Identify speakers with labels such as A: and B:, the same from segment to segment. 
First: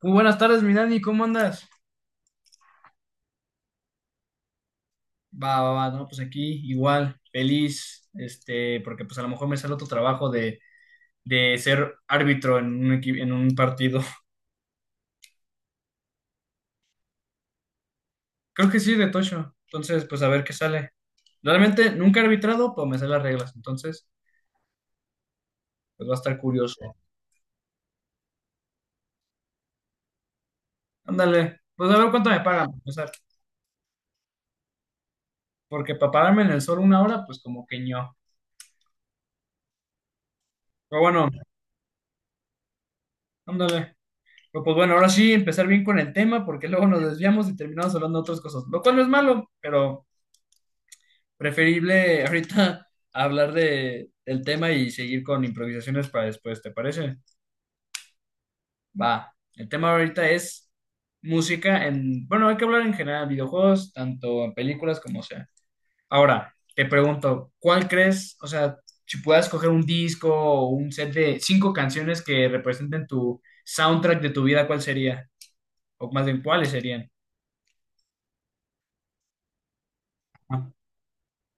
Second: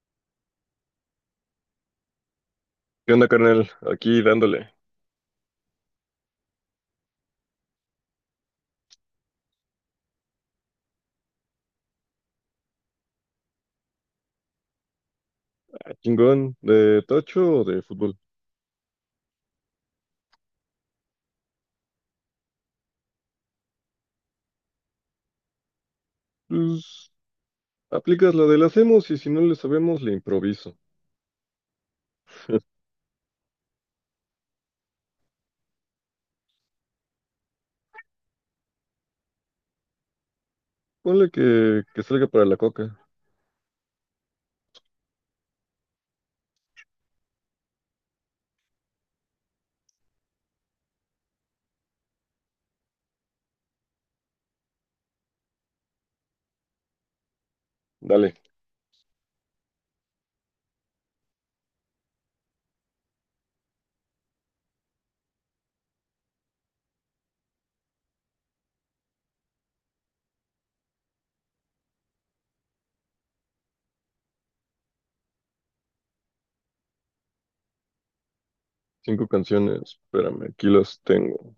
A: Muy buenas tardes, mi Dani, ¿cómo andas?
B: ¿Qué onda, carnal? Aquí dándole.
A: Va, va, va, no, pues aquí igual, feliz, porque pues a lo mejor me sale otro trabajo de ser árbitro en un, equi- en un partido.
B: ¿A chingón? ¿De tocho o de fútbol?
A: Creo que sí, de Tocho. Entonces, pues a ver qué sale. Realmente nunca he arbitrado, pero me sé las reglas, entonces, pues va a estar curioso.
B: Pues aplicas la de la hacemos y si no le sabemos, le improviso.
A: Ándale, pues a ver cuánto me pagan, para empezar, porque para pararme en el sol una hora, pues como que ño. Pero bueno,
B: Ponle que salga para la coca.
A: ándale. Pero, pues bueno, ahora sí, empezar bien con el tema, porque luego nos desviamos y terminamos hablando de otras cosas, lo cual no es malo, pero... Preferible ahorita hablar de, del tema y seguir con improvisaciones para después, ¿te parece?
B: Dale,
A: Va. El tema ahorita es música en, bueno, hay que hablar en general, videojuegos, tanto en películas como sea. Ahora, te pregunto, ¿cuál crees, o sea, si puedas coger un disco o un set de cinco canciones que representen tu soundtrack de tu vida, ¿cuál sería? O más bien, ¿cuáles serían?
B: cinco canciones. Espérame,
A: Ah,
B: aquí las tengo.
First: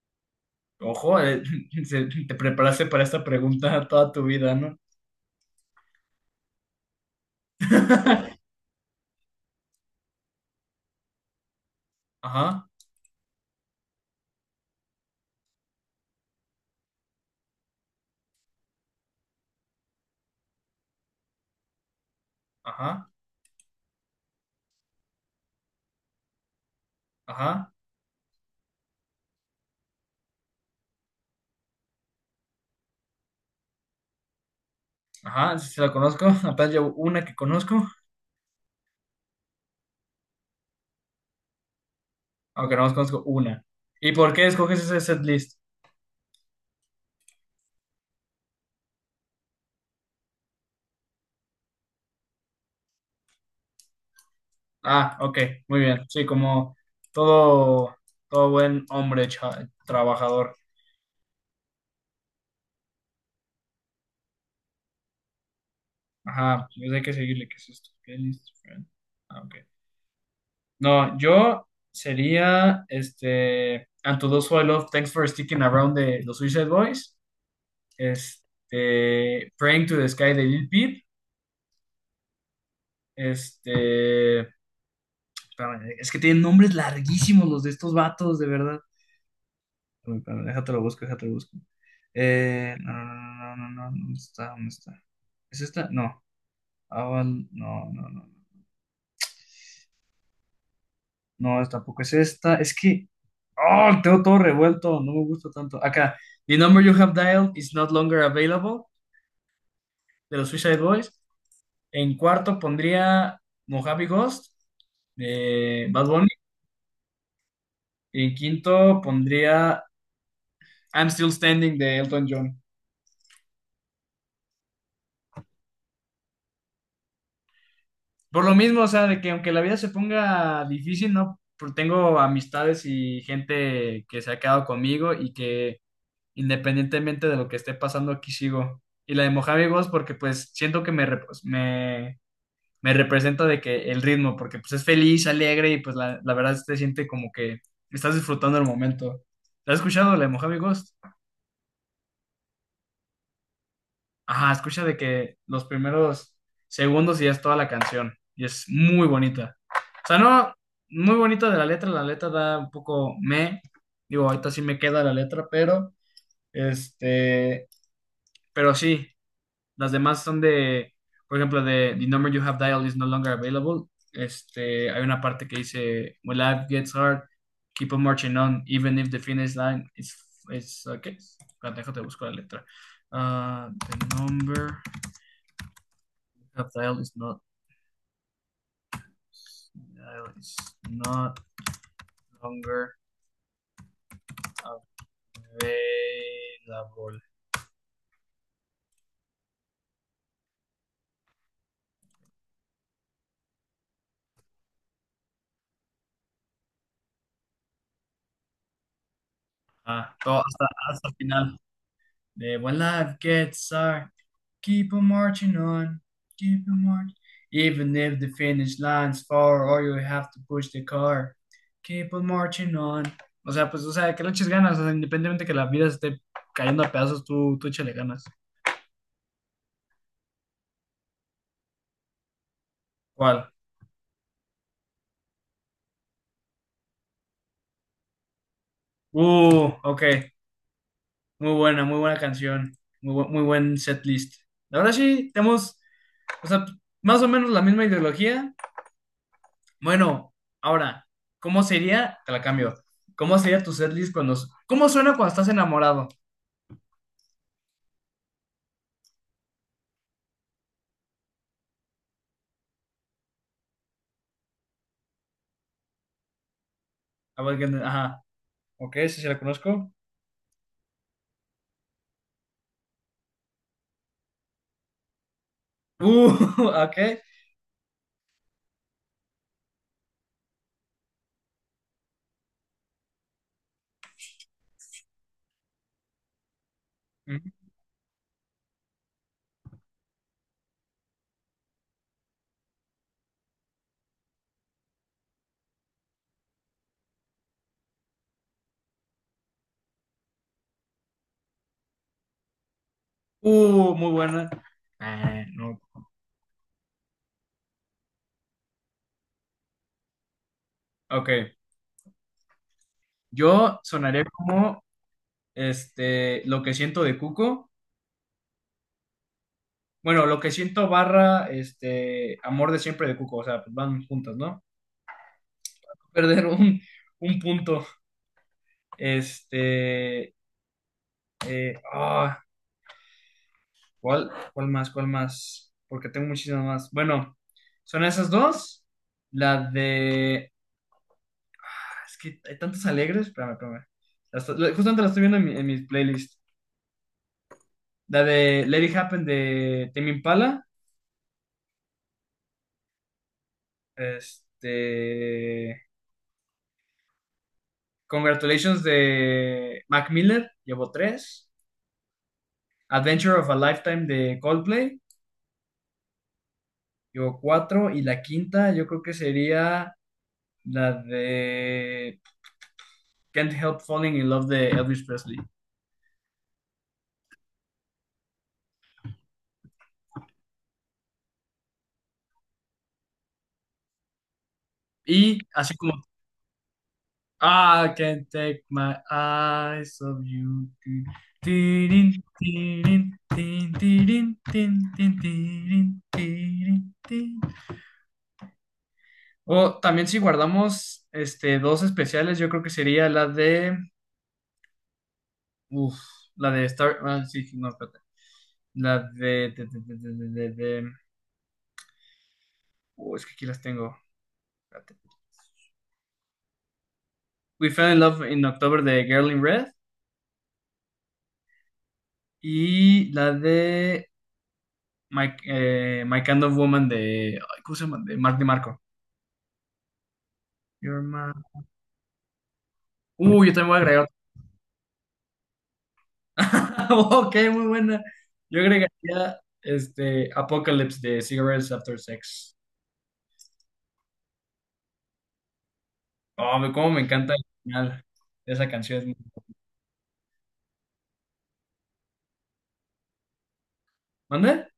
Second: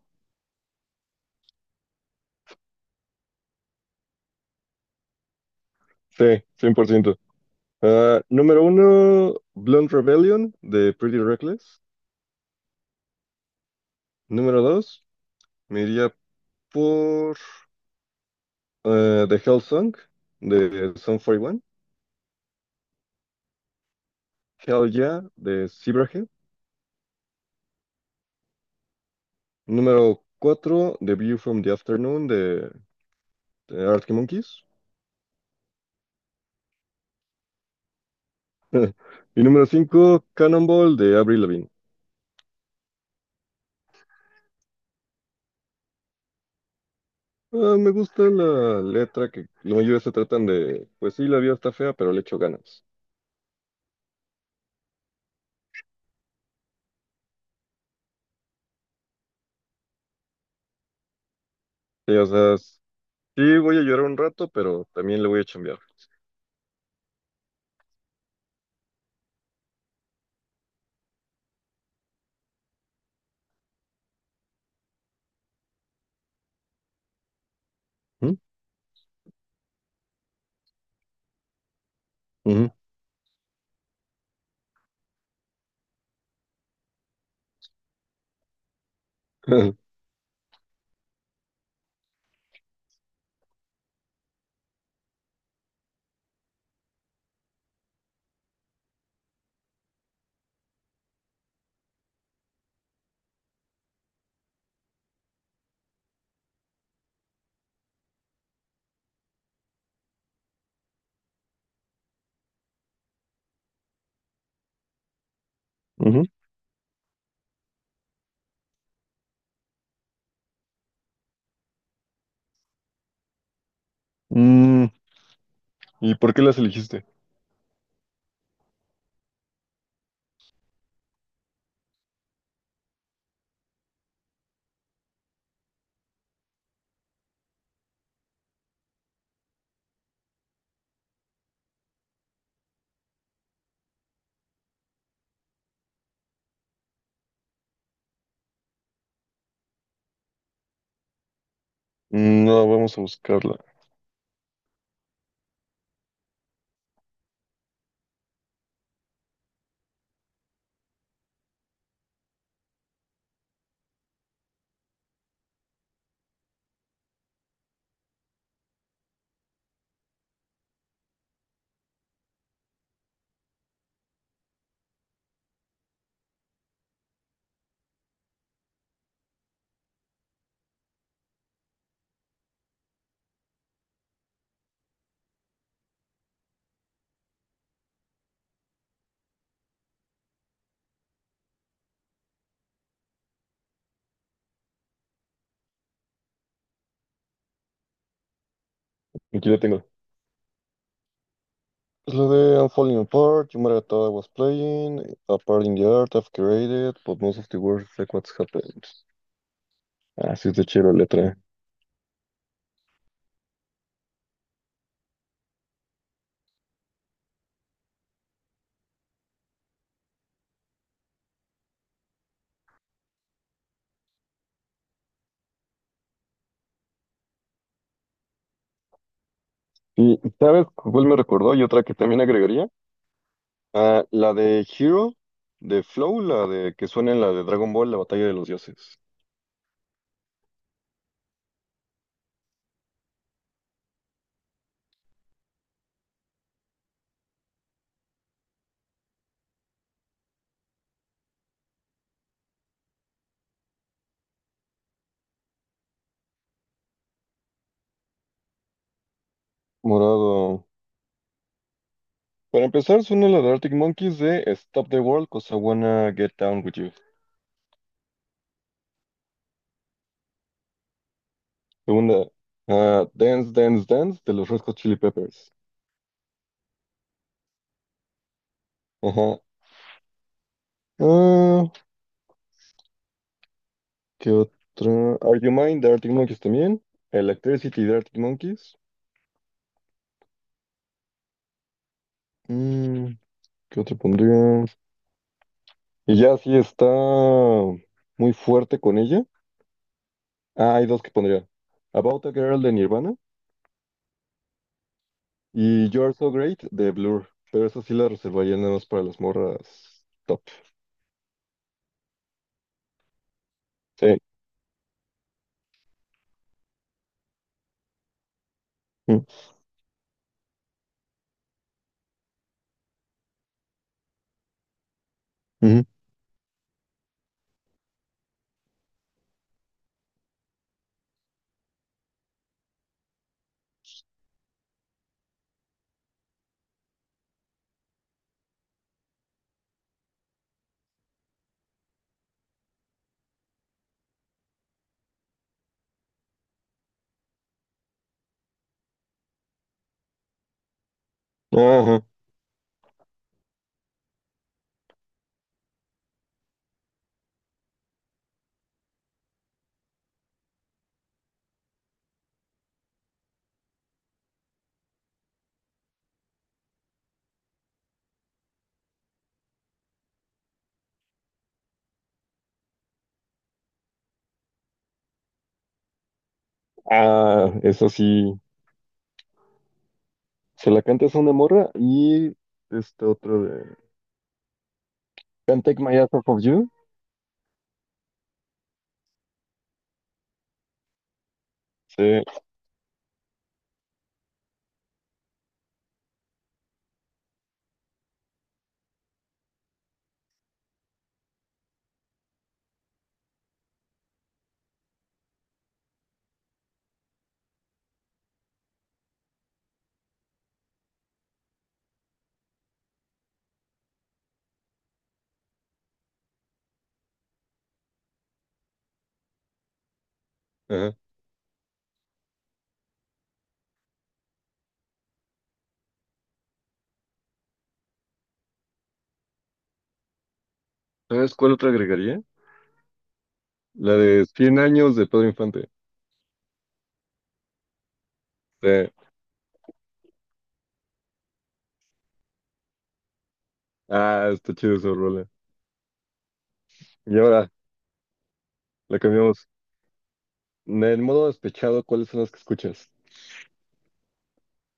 A: ojo, se- te preparaste para esta pregunta toda tu vida, ¿no?
B: Sí, 100%. Ah, número uno, Blunt Rebellion de Pretty Reckless.
A: Ajá,
B: Número dos, me iría por The Hell Song de Sum One.
A: ajá.
B: Hell Yeah de Zebrahead.
A: Ajá,
B: Número 4 The View from the Afternoon de Arctic Monkeys.
A: ajá, sí, sí la conozco. Apenas llevo una que conozco,
B: Y número cinco Cannonball de Avril Lavigne.
A: aunque no más conozco una. ¿Y por qué escoges ese setlist?
B: Ah, me gusta la letra que la mayoría se tratan de, pues sí, la vida está fea, pero le echo ganas.
A: Ah, ok, muy bien. Sí, como todo, todo buen hombre cha- trabajador.
B: Sí, o sea, sí voy a llorar un rato, pero también le voy a chambear.
A: Ajá, pues hay que seguirle. ¿Qué es esto? Playlist, friend. Ah, ok. No, yo sería este. And to those who I love, thanks for sticking around de los Suicide Boys. Este. Praying to the Sky de Lil Peep.
B: Ujú, ujú,
A: Este. Espérame, es que tienen nombres larguísimos los de estos vatos, de verdad. Uy, espérame, déjate lo busco, déjate lo busco. No, no, no, no, no, no, ¿dónde está? ¿Dónde está? ¿Es esta? No. Aval- no, no, no. No, no, tampoco es esta. Es que. Oh, tengo todo revuelto. No me gusta tanto. Acá. The number you have dialed is not longer available. De los Suicide Boys. En cuarto pondría Mojave Ghost de Bad
B: ujú.
A: Bunny. Y en quinto pondría I'm Still Standing de Elton John.
B: Mm, ¿Y por qué las elegiste?
A: Por lo mismo, o sea, de que aunque la vida se ponga difícil, ¿no? Por- Tengo amistades y gente que se ha quedado conmigo y que independientemente de lo que esté pasando, aquí sigo. Y la de Mojave Ghost porque pues siento que me, rep- pues, me representa de que el ritmo, porque pues es feliz, alegre y pues la verdad se siente como que estás disfrutando el momento. ¿La has escuchado, la de Mojave Ghost?
B: Mm, no, vamos a buscarla.
A: Ajá, escucha de que los primeros segundos y ya es toda la canción. Y es muy bonita. O sea, no, muy bonita de la letra. La letra da un poco me. Digo, ahorita sí me queda la letra, pero este, pero sí, las demás son de, por ejemplo, de The number you have dialed is no longer available. Este, hay una parte que dice, When life gets hard, keep on marching on, even if the finish line is, ¿qué? Espérate, déjate, busco la letra. Ah, the number. Rafael is not Rafael is not longer available.
B: Aquí la tengo. Es la de I'm Falling Apart, You Matter What I Was Playing, A Part in the Art I've Created, but most of the world is like what's happened.
A: Ah,
B: Ah,
A: todo
B: sí, está
A: hasta,
B: chida la
A: hasta el
B: letra.
A: final. De When Life Gets Hard, keep on marching on, keep on marching. Even if the finish line's far or you have to push the car, keep on marching on. O sea, pues, o sea, que le eches ganas, o sea, independientemente que la vida esté cayendo a pedazos, tú échale ganas.
B: ¿Y sabes cuál me recordó? Y otra que también agregaría.
A: ¿Cuál?
B: Ah, la de Hero, de Flow, la de que suena en la de Dragon Ball, la batalla de los dioses.
A: Ok. Muy buena canción. Muy, bu- muy buen setlist. La verdad sí, tenemos, o sea, más o menos la misma ideología. Bueno, ahora, ¿cómo sería? Te la cambio. ¿Cómo sería tu setlist cuando... ¿Cómo suena cuando estás enamorado?
B: Morado. Para empezar, suena la de Arctic Monkeys de Stop the World, 'cause I wanna get down with you.
A: A ver, que- ajá. Ok, sí, sí la conozco.
B: Segunda, ah, Dance, Dance, Dance, de los Red Hot Chili Peppers.
A: Uh, ok.
B: Ajá. Ah, ¿qué otra? Are You Mine, de Arctic Monkeys también. Electricity, de Arctic Monkeys. Mm, ¿qué otra pondría? Y ya sí está muy fuerte con ella. Ah, hay dos que pondría. About a Girl de Nirvana
A: Muy buena. Ah, no.
B: y You're So Great de Blur. Pero eso sí la reservaría nada más para las morras top.
A: Ok. Yo
B: Sí.
A: sonaría como, Lo que siento de Cuco.
B: Mm,
A: Bueno, lo que siento barra este amor de siempre de Cuco, o sea, pues van juntas, ¿no?
B: ujú.
A: Perder un punto. Este, eh, ah, ¿Cuál, cuál más? Porque tengo muchísimas más. Bueno, son esas dos. La de, ah, es que hay tantas alegres, espérame, espérame. La esto- la- justamente la estoy viendo en, mi- en mis playlists. La de Let It Happen de Tame Impala,
B: Ajá.
A: este, Congratulations de Mac Miller, llevo tres. Adventure of a Lifetime de Coldplay, yo cuatro, y la quinta yo creo que sería la de Can't Help Falling in Love de Elvis Presley.
B: Ah, eso sí. Se la cantas a una morra y este otro de
A: Y
B: Can't
A: así
B: Take
A: como,
B: My Eyes Off of You.
A: I can't take my eyes off you. Tirin,
B: Sí.
A: tirin, tin, tin, tirin, tirin, tin. O también si guardamos dos especiales, yo creo que sería la de, uf, la de Star, ah, sí, no, espérate. La de, de- es que aquí las tengo. Espérate. We Fell in Love in October de Girl in Red.
B: Ajá.
A: Y la de My Kind of Woman de. Ay, ¿cómo se llama? De Mark DeMarco. Your Man.
B: ¿Sabes cuál otra agregaría?
A: Yo también voy a
B: La
A: agregar otra.
B: de 100 años de Pedro Infante.
A: Ok, muy buena. Yo
B: Sí.
A: agregaría Apocalypse de Cigarettes After Sex.
B: Ah, está chido esa rola.
A: Oh, me- cómo me
B: Y
A: encanta el
B: ahora
A: final de esa
B: la
A: canción.
B: cambiamos. En modo despechado, ¿cuáles son las que escuchas?
A: ¿Mande?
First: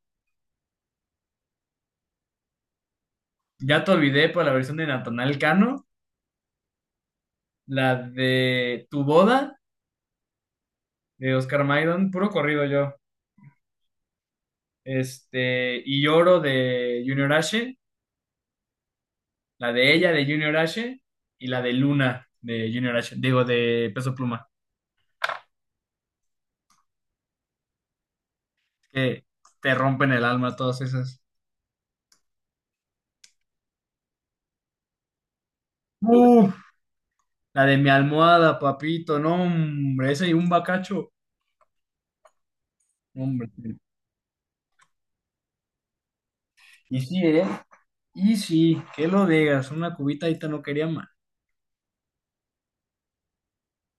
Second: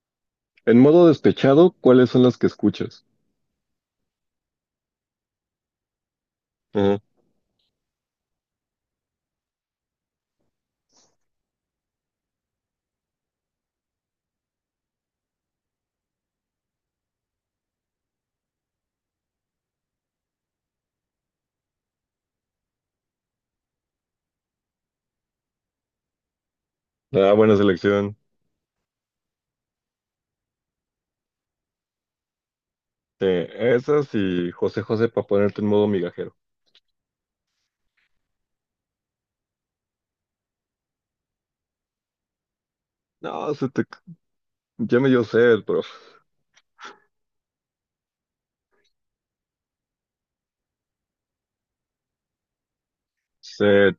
B: En modo despechado, ¿cuáles son las que escuchas?
A: Ya te olvidé por la versión de Natanael Cano.
B: Ajá.
A: La de Tu Boda de Oscar Maidon, puro corrido yo. Este, y Lloro de Junior H, la de ella de Junior H y la de Luna de Junior H, digo de Peso Pluma,
B: Ah, buena selección.
A: que te rompen el alma todas esas.
B: Sí, esas y José José para ponerte en modo migajero.
A: Uf, la de mi almohada, papito, no, hombre, ese y un bacacho, no, hombre.
B: No, se te... ya me dio sed, pero...
A: Y sí, ¿eh? Y sí, que lo digas, una cubita ahorita no quería más.
B: Se...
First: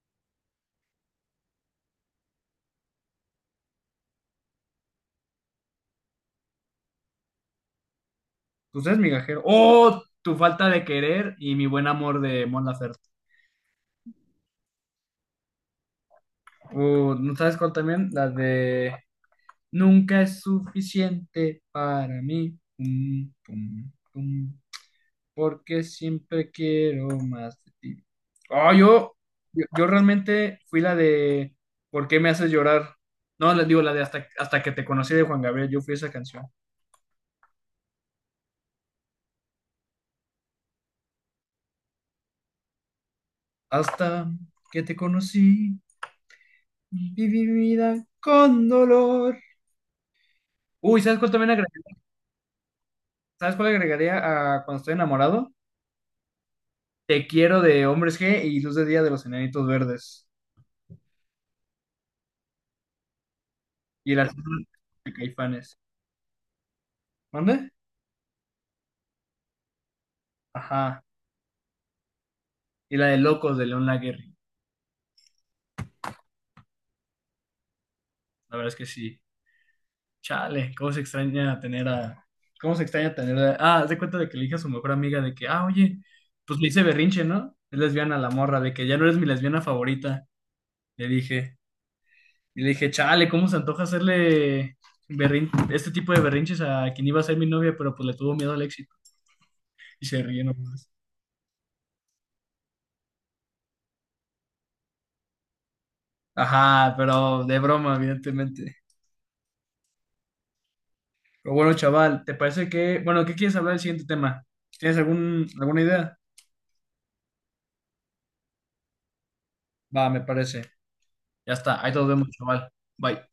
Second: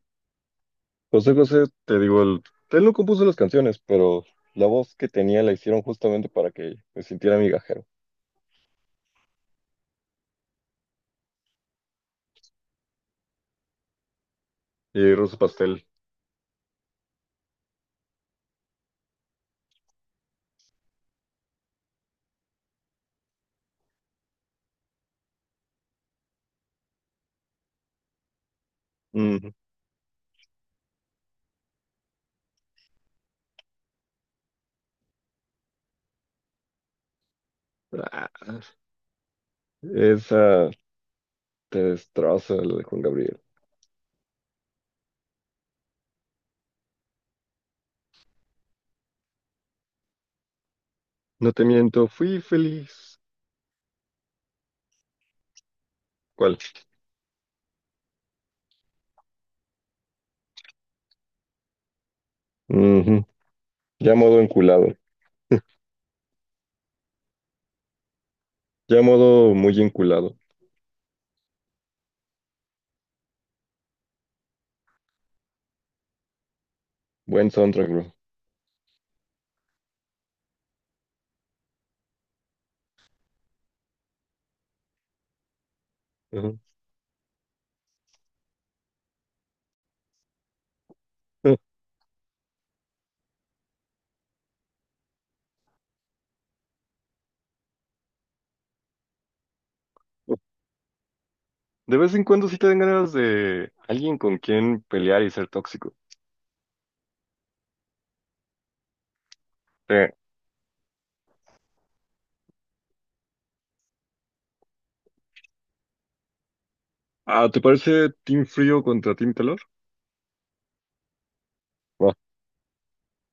B: José José, te digo, el... él no compuso las canciones, pero la voz que tenía la hicieron justamente para que me sintiera migajero.
A: Pues es migajero. ¡Oh! Tu falta de querer y mi buen amor de Mon Laferte.
B: Y Ruso Pastel.
A: ¿No sabes cuál también? La de Nunca es suficiente para mí, pum, pum, pum, porque siempre quiero más de ti. Oh, yo,
B: Ujú.
A: yo, yo realmente fui la de ¿Por qué me haces llorar? No, les digo la de hasta, hasta que te conocí de Juan Gabriel, yo fui esa canción.
B: Ah, esa te destroza, la de Juan Gabriel.
A: Hasta que te conocí, viví mi vida con dolor. Uy, ¿sabes cuál también
B: No te
A: agregaría?
B: miento, fui feliz.
A: ¿Sabes cuál agregaría a cuando estoy enamorado?
B: ¿Cuál?
A: Te quiero de Hombres G y Luz de Día de los Enanitos Verdes. Y
B: Ya
A: el
B: modo
A: Arsenal
B: enculado.
A: de Caifanes. ¿Mande?
B: Ya modo muy enculado.
A: Ajá. Y la de Locos de León Laguerri.
B: Buen soundtrack, bro.
A: La verdad es que sí. Chale, cómo se extraña tener a. ¿Cómo se extraña tener a. Ah, haz de cuenta de que le dije a su mejor amiga de que, ah, oye, pues
B: Ujú.
A: le hice berrinche, ¿no? Es lesbiana la morra, de que ya no eres mi lesbiana favorita. Le dije. Y le dije, chale, ¿cómo se antoja hacerle berrin- este tipo de berrinches a quien iba a ser mi novia, pero pues le tuvo miedo al éxito? Y se ríe nomás.
B: De vez en cuando sí te dan ganas de alguien con quien pelear y ser tóxico.
A: Ajá, pero de broma, evidentemente.
B: Eh,
A: Pero bueno, chaval, ¿te parece que, bueno, ¿qué quieres hablar del siguiente tema? ¿Tienes algún, alguna idea?
B: ¿Te parece Team Frío contra Team Calor?
A: Va, me parece. Ya está, ahí nos vemos, chaval. Bye.